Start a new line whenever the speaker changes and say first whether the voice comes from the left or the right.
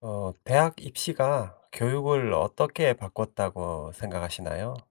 left: 대학 입시가 교육을 어떻게 바꿨다고 생각하시나요?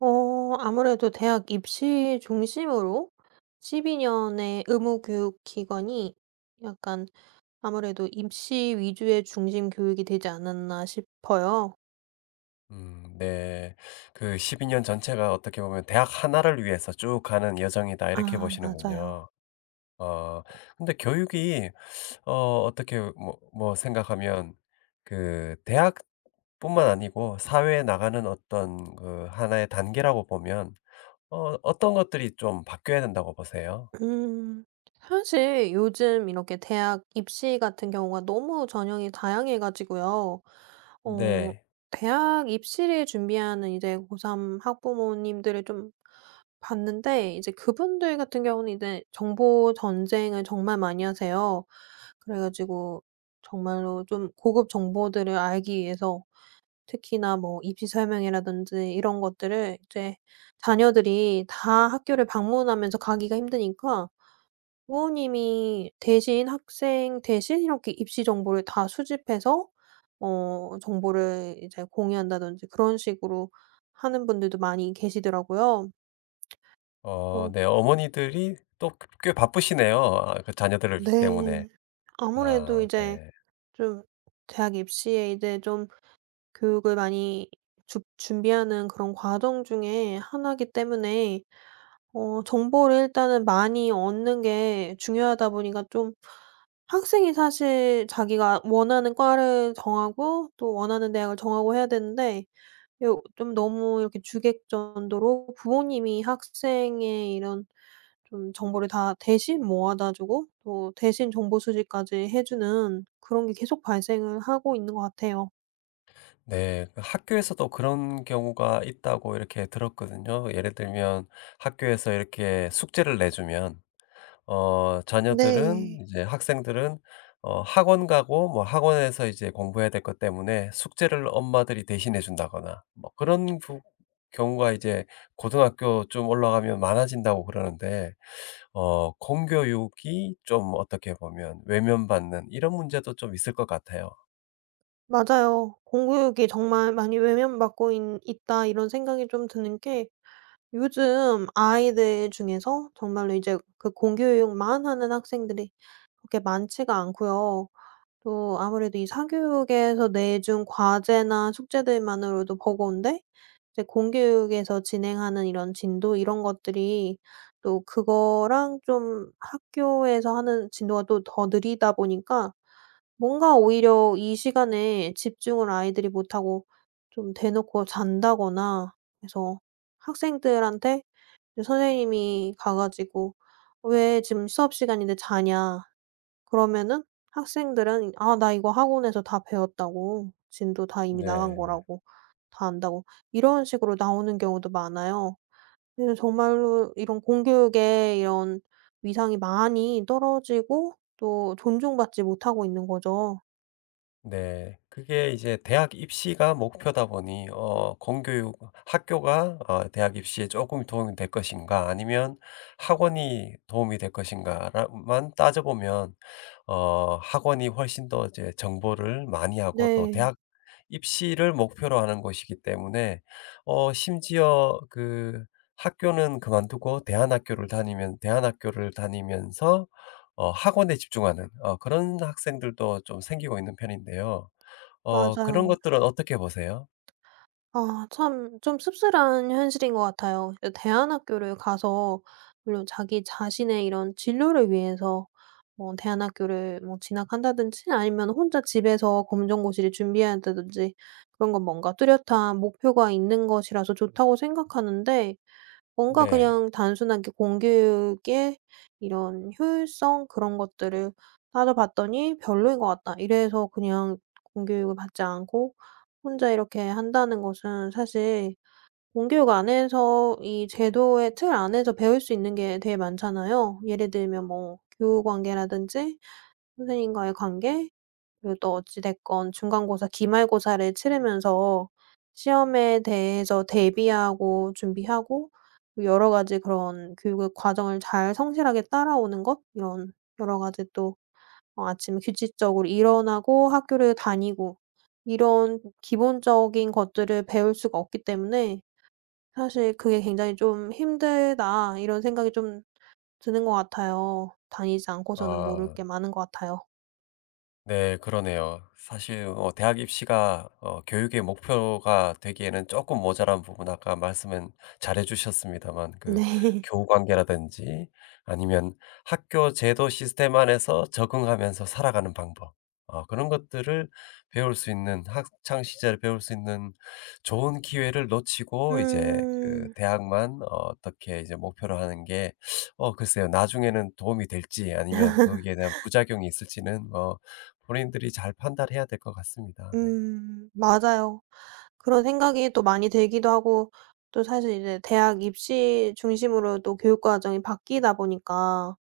right: 아무래도 대학 입시 중심으로 12 년의 의무 교육 기간이 약간 아무래도 입시 위주의 중심 교육이 되지 않았나 싶어요.
left: 네. 그 12년 전체가 어떻게 보면 대학 하나를 위해서 쭉 가는 여정이다, 이렇게
right: 아,
left: 보시는군요.
right: 맞아요.
left: 어, 근데 교육이, 어떻게, 생각하면, 그, 대학뿐만 아니고, 사회에 나가는 어떤, 그, 하나의 단계라고 보면, 어떤 것들이 좀 바뀌어야 된다고 보세요?
right: 음. 사실 요즘 이렇게 대학 입시 같은 경우가 너무 전형이 다양해 가지고요. 어
left: 네.
right: 대학 입시를 준비하는 이제 고3 학부모님들을 좀 봤는데, 이제 그분들 같은 경우는 이제 정보 전쟁을 정말 많이 하세요. 그래 가지고 정말로 좀 고급 정보들을 알기 위해서 특히나 뭐 입시 설명회라든지 이런 것들을 이제 자녀들이 다 학교를 방문하면서 가기가 힘드니까 부모님이 대신, 학생 대신 이렇게 입시 정보를 다 수집해서 정보를 이제 공유한다든지, 그런 식으로 하는 분들도 많이 계시더라고요. 그래서.
left: 네. 어머니들이 또 꽤 바쁘시네요. 아 그 자녀들
right: 네.
left: 때문에.
right: 아무래도
left: 아
right: 이제
left: 네.
right: 좀 대학 입시에 이제 좀 교육을 많이 주 준비하는 그런 과정 중에 하나이기 때문에 정보를 일단은 많이 얻는 게 중요하다 보니까, 좀 학생이 사실 자기가 원하는 과를 정하고 또 원하는 대학을 정하고 해야 되는데 요 좀 너무 이렇게 주객전도로 부모님이 학생의 이런 좀 정보를 다 대신 모아다 주고 또 대신 정보 수집까지 해 주는 그런 게 계속 발생을 하고 있는 것 같아요.
left: 네. 그 학교에서도 그런 경우가 있다고 이렇게 들었거든요. 예를 들면 학교에서 이렇게 숙제를 내주면 자녀들은
right: 네.
left: 이제 학생들은 학원 가고 뭐 학원에서 이제 공부해야 될 것 때문에 숙제를 엄마들이 대신해 준다거나 뭐 그런 부 경우가 이제 고등학교 좀 올라가면 많아진다고 그러는데 공교육이 좀 어떻게 보면 외면받는 이런 문제도 좀 있을 것 같아요.
right: 맞아요. 공교육이 정말 많이 외면받고 있 있다 이런 생각이 좀 드는 게, 요즘 아이들 중에서 정말로 이제 그 공교육만 하는 학생들이 그렇게 많지가 않고요. 또 아무래도 이 사교육에서 내준 과제나 숙제들만으로도 버거운데, 이제 공교육에서 진행하는 이런 진도 이런 것들이 또 그거랑 좀 학교에서 하는 진도가 또 더 느리다 보니까 뭔가 오히려 이 시간에 집중을 아이들이 못하고 좀 대놓고 잔다거나, 그래서 학생들한테 이제 선생님이 가 가지고 "왜 지금 수업 시간인데 자냐?" 그러면은 학생들은 "아, 나 이거 학원에서 다 배웠다고. 진도 다 이미 나간
left: 네.
right: 거라고. 다 안다고." 이런 식으로 나오는 경우도 많아요. 그래서 정말로 이런 공교육의 이런 위상이 많이 떨어지고 또 존중받지 못하고 있는 거죠.
left: 네. 그게 이제 대학 입시가 목표다 보니 공교육 학교가 대학 입시에 조금 도움이 될 것인가 아니면 학원이 도움이 될 것인가만 따져보면 학원이 훨씬 더 이제 정보를 많이 하고 또
right: 네.
left: 대학 입시를 목표로 하는 곳이기 때문에 심지어 그 학교는 그만두고 대안학교를 다니면서 학원에 집중하는 그런 학생들도 좀 생기고 있는 편인데요. 그런
right: 맞아요.
left: 것들은 어떻게 보세요?
right: 아, 참 좀 씁쓸한 현실인 것 같아요. 대안학교를 가서 물론 자기 자신의 이런 진로를 위해서 뭐 대안학교를 뭐 진학한다든지 아니면 혼자 집에서 검정고시를 준비한다든지 그런 건 뭔가 뚜렷한 목표가 있는 것이라서 좋다고 생각하는데, 뭔가
left: 네.
right: 그냥 단순하게 공교육의 이런 효율성 그런 것들을 따져봤더니 '별로인 것 같다.' 이래서 그냥 공교육을 받지 않고 혼자 이렇게 한다는 것은, 사실 공교육 안에서 이 제도의 틀 안에서 배울 수 있는 게 되게 많잖아요. 예를 들면 뭐 교우 관계라든지 선생님과의 관계, 그리고 또 어찌 됐건 중간고사, 기말고사를 치르면서 시험에 대해서 대비하고 준비하고 여러 가지 그런 교육의 과정을 잘 성실하게 따라오는 것, 이런 여러 가지 또 아침에 규칙적으로 일어나고 학교를 다니고 이런 기본적인 것들을 배울 수가 없기 때문에 사실 '그게 굉장히 좀 힘들다.' 이런 생각이 좀 드는 것 같아요. 다니지 않고서는 모를
left: 아.
right: 게 많은 것 같아요.
left: 네 그러네요. 사실 대학 입시가 교육의 목표가 되기에는 조금 모자란 부분 아까 말씀은 잘해 주셨습니다만 그
right: 네.
left: 교우 관계라든지 아니면 학교 제도 시스템 안에서 적응하면서 살아가는 방법 그런 것들을 배울 수 있는 학창 시절에 배울 수 있는 좋은 기회를 놓치고 이제 그
right: 음.
left: 대학만 어떻게 이제 목표로 하는 게 글쎄요. 나중에는 도움이 될지 아니면 거기에 대한 부작용이 있을지는 본인들이 잘 판단해야 될 것 같습니다. 네.
right: 음, 맞아요. 그런 생각이 또 많이 들기도 하고, 또 사실 이제 대학 입시 중심으로 또 교육 과정이 바뀌다 보니까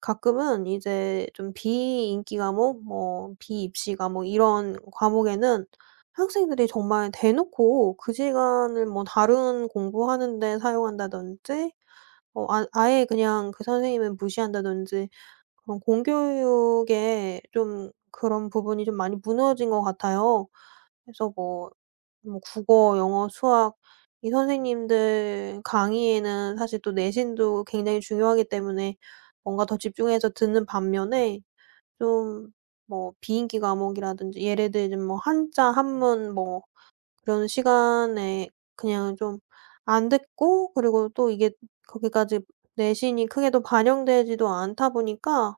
right: 가끔은 이제 좀 비인기 과목, 뭐 비입시 과목 이런 과목에는 학생들이 정말 대놓고 그 시간을 뭐 다른 공부하는 데 사용한다든지 아예 그냥 그 선생님을 무시한다든지, 그런 공교육의 좀 그런 부분이 좀 많이 무너진 것 같아요. 그래서 뭐 국어, 영어, 수학 이 선생님들 강의에는 사실 또 내신도 굉장히 중요하기 때문에 뭔가 더 집중해서 듣는 반면에, 좀 뭐 비인기 과목이라든지 예를 들면 뭐 한자, 한문 뭐 그런 시간에 그냥 좀 안 듣고, 그리고 또 이게 거기까지 내신이 크게도 반영되지도 않다 보니까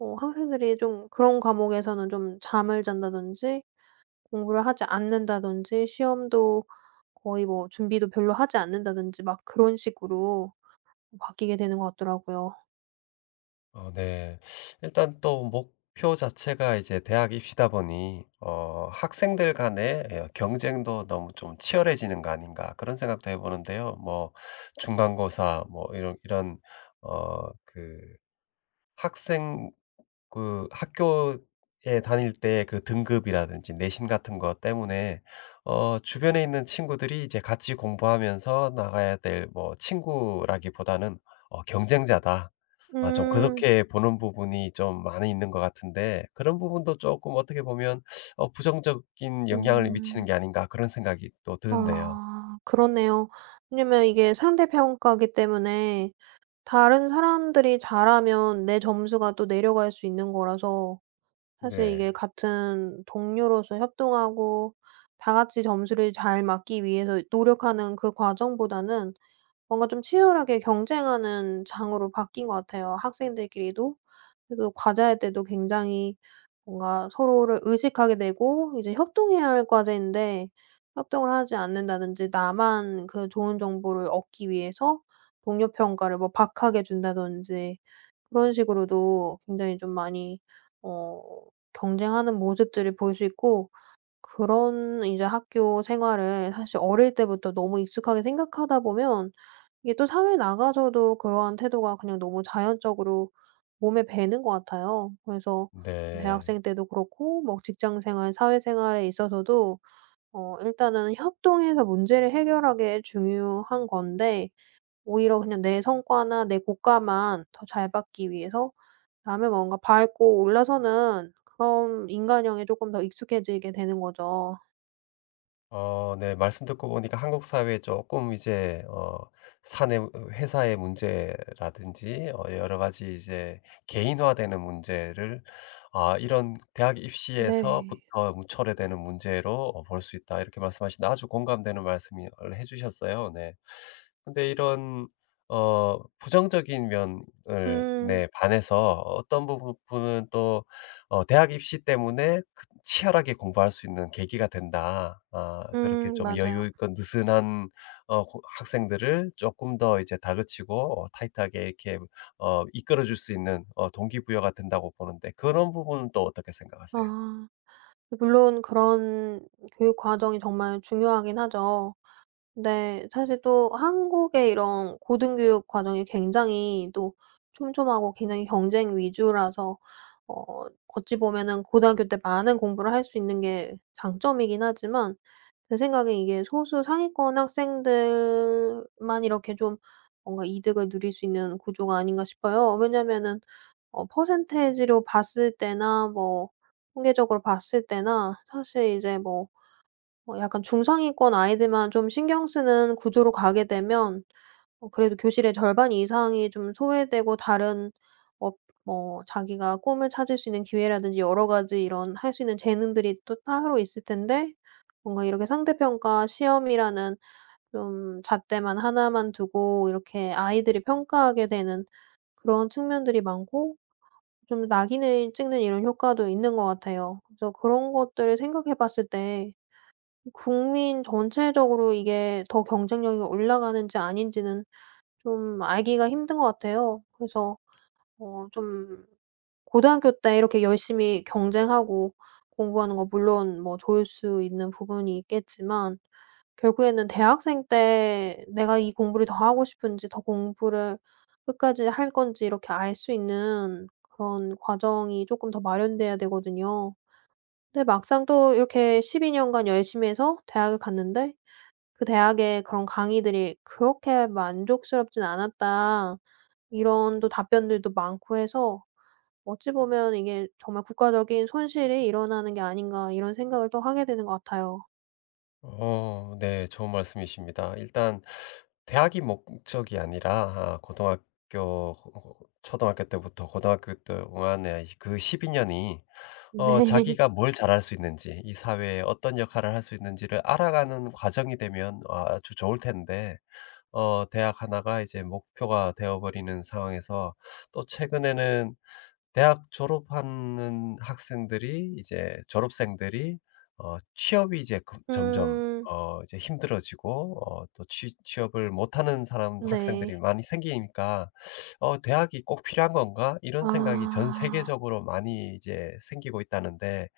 right: 학생들이 좀 그런 과목에서는 좀 잠을 잔다든지 공부를 하지 않는다든지 시험도 거의 뭐 준비도 별로 하지 않는다든지 막 그런 식으로 바뀌게 되는 것 같더라고요.
left: 네. 일단 또 목표 자체가 이제 대학 입시다 보니 학생들 간의 예 경쟁도 너무 좀 치열해지는 거 아닌가 그런 생각도 해 보는데요. 뭐 중간고사 뭐 이런 그 학생 그 학교에 다닐 때 그 등급이라든지 내신 같은 것 때문에 주변에 있는 친구들이 이제 같이 공부하면서 나가야 될 뭐 친구라기보다는 '경쟁자다.' 아 좀
right: 음.
left: 그렇게 보는 부분이 좀 많이 있는 것 같은데 그런 부분도 쪼끔 어떻게 보면 '부정적인 영향을 미치는
right: 음.
left: 게 아닌가.' 그런 생각이 또 드는데요.
right: 아, 그렇네요. 왜냐면 이게 상대 평가기 때문에 다른 사람들이 잘하면 내 점수가 또 내려갈 수 있는 거라서, 사실 이게
left: 네.
right: 같은 동료로서 협동하고 다 같이 점수를 잘 맞기 위해서 노력하는 그 과정보다는 뭔가 좀 치열하게 경쟁하는 장으로 바뀐 것 같아요, 학생들끼리도. 그래서 과제할 때도 굉장히 뭔가 서로를 의식하게 되고 이제 협동해야 할 과제인데 협동을 하지 않는다든지 나만 그 좋은 정보를 얻기 위해서 동료 평가를 뭐 박하게 준다든지 그런 식으로도 굉장히 좀 많이 어 경쟁하는 모습들을 볼 수 있고, 그런 이제 학교 생활을 사실 어릴 때부터 너무 익숙하게 생각하다 보면 이게 또 사회 나가서도 그러한 태도가 그냥 너무 자연적으로 몸에 배는 것 같아요. 그래서
left: 네.
right: 대학생 때도 그렇고 뭐 직장 생활, 사회 생활에 있어서도 일단은 협동해서 문제를 해결하게 중요한 건데 오히려 그냥 내 성과나 내 고과만 더 잘 받기 위해서 남의 뭔가 밟고 올라서는 그런 인간형에 조금 더 익숙해지게 되는 거죠.
left: 네. 말씀 듣고 보니까 한국 사회에 조금 이제 사내 회사의 문제라든지 여러 가지 이제 개인화되는 문제를 아 이런 대학
right: 네.
left: 입시에서부터 무 초래되는 문제로 볼 수 있다. 이렇게 말씀하신데 아주 공감되는 말씀을 해 주셨어요. 네. 근데 이런 부정적인 면을
right: 음.
left: 네 반해서 어떤 부분 부분은 또 대학 입시 때문에 치열하게 공부할 수 있는 계기가 된다. 아 그렇게
right: 음,
left: 좀 여유
right: 맞아요.
left: 있고 느슨한 고 학생들을 조금 더 이제 다그치고 타이트하게 이렇게 이끌어 줄 수 있는 동기부여가 된다고 보는데 그런 부분은 또 어떻게 생각하세요?
right: 아. 물론 그런 교육 과정이 정말 중요하긴 하죠. 근데 사실 또 한국의 이런 고등교육 과정이 굉장히 또 촘촘하고 굉장히 경쟁 위주라서 어찌 보면은 고등학교 때 많은 공부를 할 수 있는 게 장점이긴 하지만 제 생각에 이게 소수 상위권 학생들만 이렇게 좀 뭔가 이득을 누릴 수 있는 구조가 아닌가 싶어요. 왜냐면은 퍼센테이지로 봤을 때나 뭐 통계적으로 봤을 때나 사실 이제 뭐 약간 중상위권 아이들만 좀 신경 쓰는 구조로 가게 되면 그래도 교실의 절반 이상이 좀 소외되고 다른 어 뭐 자기가 꿈을 찾을 수 있는 기회라든지 여러 가지 이런 할 수 있는 재능들이 또 따로 있을 텐데 뭔가 이렇게 상대평가 시험이라는 좀 잣대만 하나만 두고 이렇게 아이들이 평가하게 되는 그런 측면들이 많고, 좀 낙인을 찍는 이런 효과도 있는 것 같아요. 그래서 그런 것들을 생각해 봤을 때 국민 전체적으로 이게 더 경쟁력이 올라가는지 아닌지는 좀 알기가 힘든 것 같아요. 그래서 좀 고등학교 때 이렇게 열심히 경쟁하고 공부하는 거 물론 뭐 좋을 수 있는 부분이 있겠지만 결국에는 대학생 때 내가 이 공부를 더 하고 싶은지 더 공부를 끝까지 할 건지 이렇게 알 수 있는 그런 과정이 조금 더 마련돼야 되거든요. 근데 막상 또 이렇게 12 년간 열심히 해서 대학을 갔는데 그 대학의 그런 강의들이 "그렇게 만족스럽진 않았다." 이런 또 답변들도 많고 해서 어찌 보면 이게 '정말 국가적인 손실이 일어나는 게 아닌가.' 이런 생각을 또 하게 되는 것 같아요.
left: 네. 좋은 말씀이십니다. 일단 대학이 목적이 아니라 아 고등학교 초등학교 때부터 고등학교 동안의 그 12 년이
right: 네.
left: 자기가 뭘 잘할 수 있는지 이 사회에 어떤 역할을 할 수 있는지를 알아가는 과정이 되면 아주 좋을 텐데 대학 하나가 이제 목표가 되어 버리는 상황에서 또 최근에는 대학 졸업하는 학생들이 이제 졸업생들이 취업이 이제 그 점점
right: 음.
left: 이제 힘들어지고 또 취 취업을 못하는 사람 학생들이
right: 네.
left: 많이 생기니까 대학이 꼭 필요한 건가?' 이런 생각이 전
right: 아.
left: 세계적으로 많이 이제 생기고 있다는데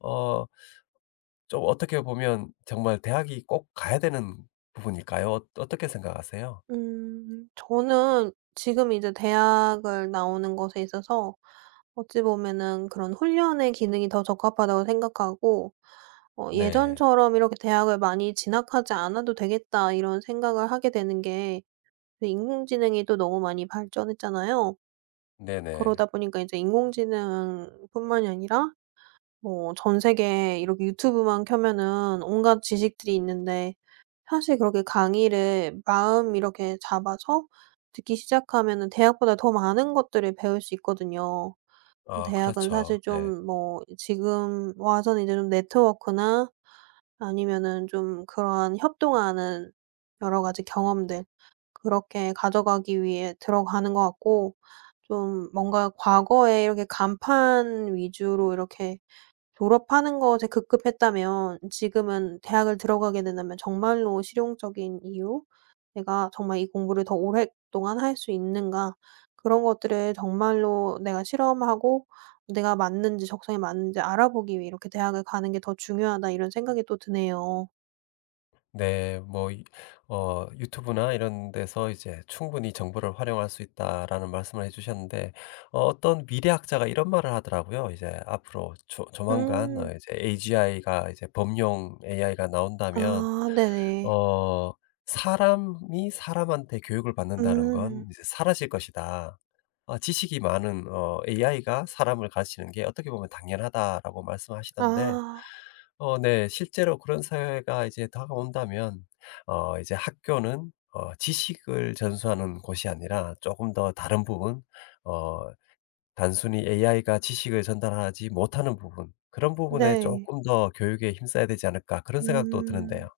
left: 어 좀 어떻게 보면 정말 대학이 꼭 가야 되는 부분일까요? 어떻게 생각하세요?
right: 음. 저는 지금 이제 대학을 나오는 것에 있어서 어찌 보면은 그런 훈련의 기능이 더 적합하다고 생각하고
left: 네.
right: '예전처럼 이렇게 대학을 많이 진학하지 않아도 되겠다.' 이런 생각을 하게 되는 게, 그 인공지능이 또 너무 많이 발전했잖아요.
left: 네네.
right: 그러다 보니까 이제 인공지능뿐만이 아니라 뭐 전세계 이렇게 유튜브만 켜면은 온갖 지식들이 있는데 사실 그렇게 강의를 마음 이렇게 잡아서 듣기 시작하면은 대학보다 더 많은 것들을 배울 수 있거든요.
left: 아
right: 대학은
left: 그렇죠.
right: 사실
left: 네.
right: 좀 뭐 지금 와서는 이제 좀 네트워크나 아니면은 좀 그러한 협동하는 여러 가지 경험들 그렇게 가져가기 위해 들어가는 것 같고, 좀 뭔가 과거에 이렇게 간판 위주로 이렇게 졸업하는 것에 급급했다면 지금은 대학을 들어가게 된다면 정말로 실용적인 이유, '내가 정말 이 공부를 더 오랫동안 할 수 있는가.' 그런 것들을 정말로 내가 실험하고 '내가 맞는지 적성에 맞는지 알아보기 위해 이렇게 대학을 가는 게 더 중요하다.' 이런 생각이 또 드네요.
left: 네. 뭐 이 유튜브나 이런 데서 이제 "충분히 정보를 활용할 수 있다."라는 말씀을 해 주셨는데 어떤 미래학자가 이런 말을 하더라고요. 이제 앞으로 조 조만간
right: 음.
left: 이제 AGI가 이제 범용 AI가 나온다면
right: 아, 네네.
left: 어 "사람이 사람한테 교육을 받는다는
right: 음.
left: 건 이제 사라질 것이다. 아 지식이 많은 AI가 사람을 가르치는 게 어떻게 보면 당연하다."라고 말씀하시던데
right: 아,
left: 네. 실제로 그런 사회가 이제 다가온다면 이제 학교는 지식을 전수하는 곳이 아니라 조금 더 다른 부분 어 단순히 AI가 지식을 전달하지 못하는 부분 그런 부분에
right: 네.
left: 조금 더 교육에 힘써야 되지 않을까 그런 생각도 드는데요.
right: 음.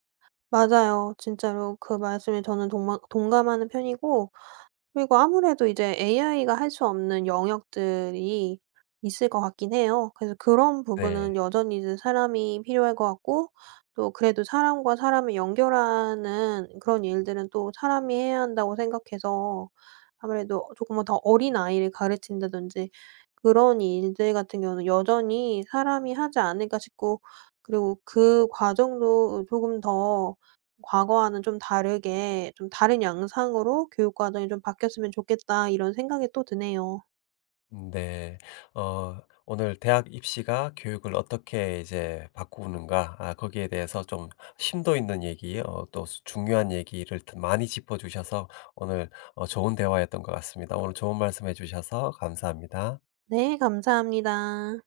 right: 맞아요. 진짜로 그 말씀에 저는 동마 동감하는 편이고, 그리고 아무래도 이제 AI가 할 수 없는 영역들이 있을 것 같긴 해요. 그래서 그런
left: 네.
right: 부분은 여전히 이제 사람이 필요할 것 같고, 또 그래도 사람과 사람을 연결하는 그런 일들은 또 사람이 해야 한다고 생각해서 아무래도 조금은 더 어린아이를 가르친다든지 그런 일들 같은 경우는 여전히 사람이 하지 않을까 싶고, 그리고 그 과정도 조금 더 과거와는 좀 다르게 좀 다른 양상으로 교육 과정이 좀 바뀌었으면 좋겠다 이런 생각이 또 드네요.
left: 네. 어, 오늘 대학 입시가 교육을 어떻게 이제 바꾸는가, 아, 거기에 대해서 좀 심도 있는 얘기, 또 중요한 얘기를 많이 짚어주셔서 오늘 좋은 대화였던 것 같습니다. 오늘 좋은 말씀 해주셔서 감사합니다.
right: 네, 감사합니다.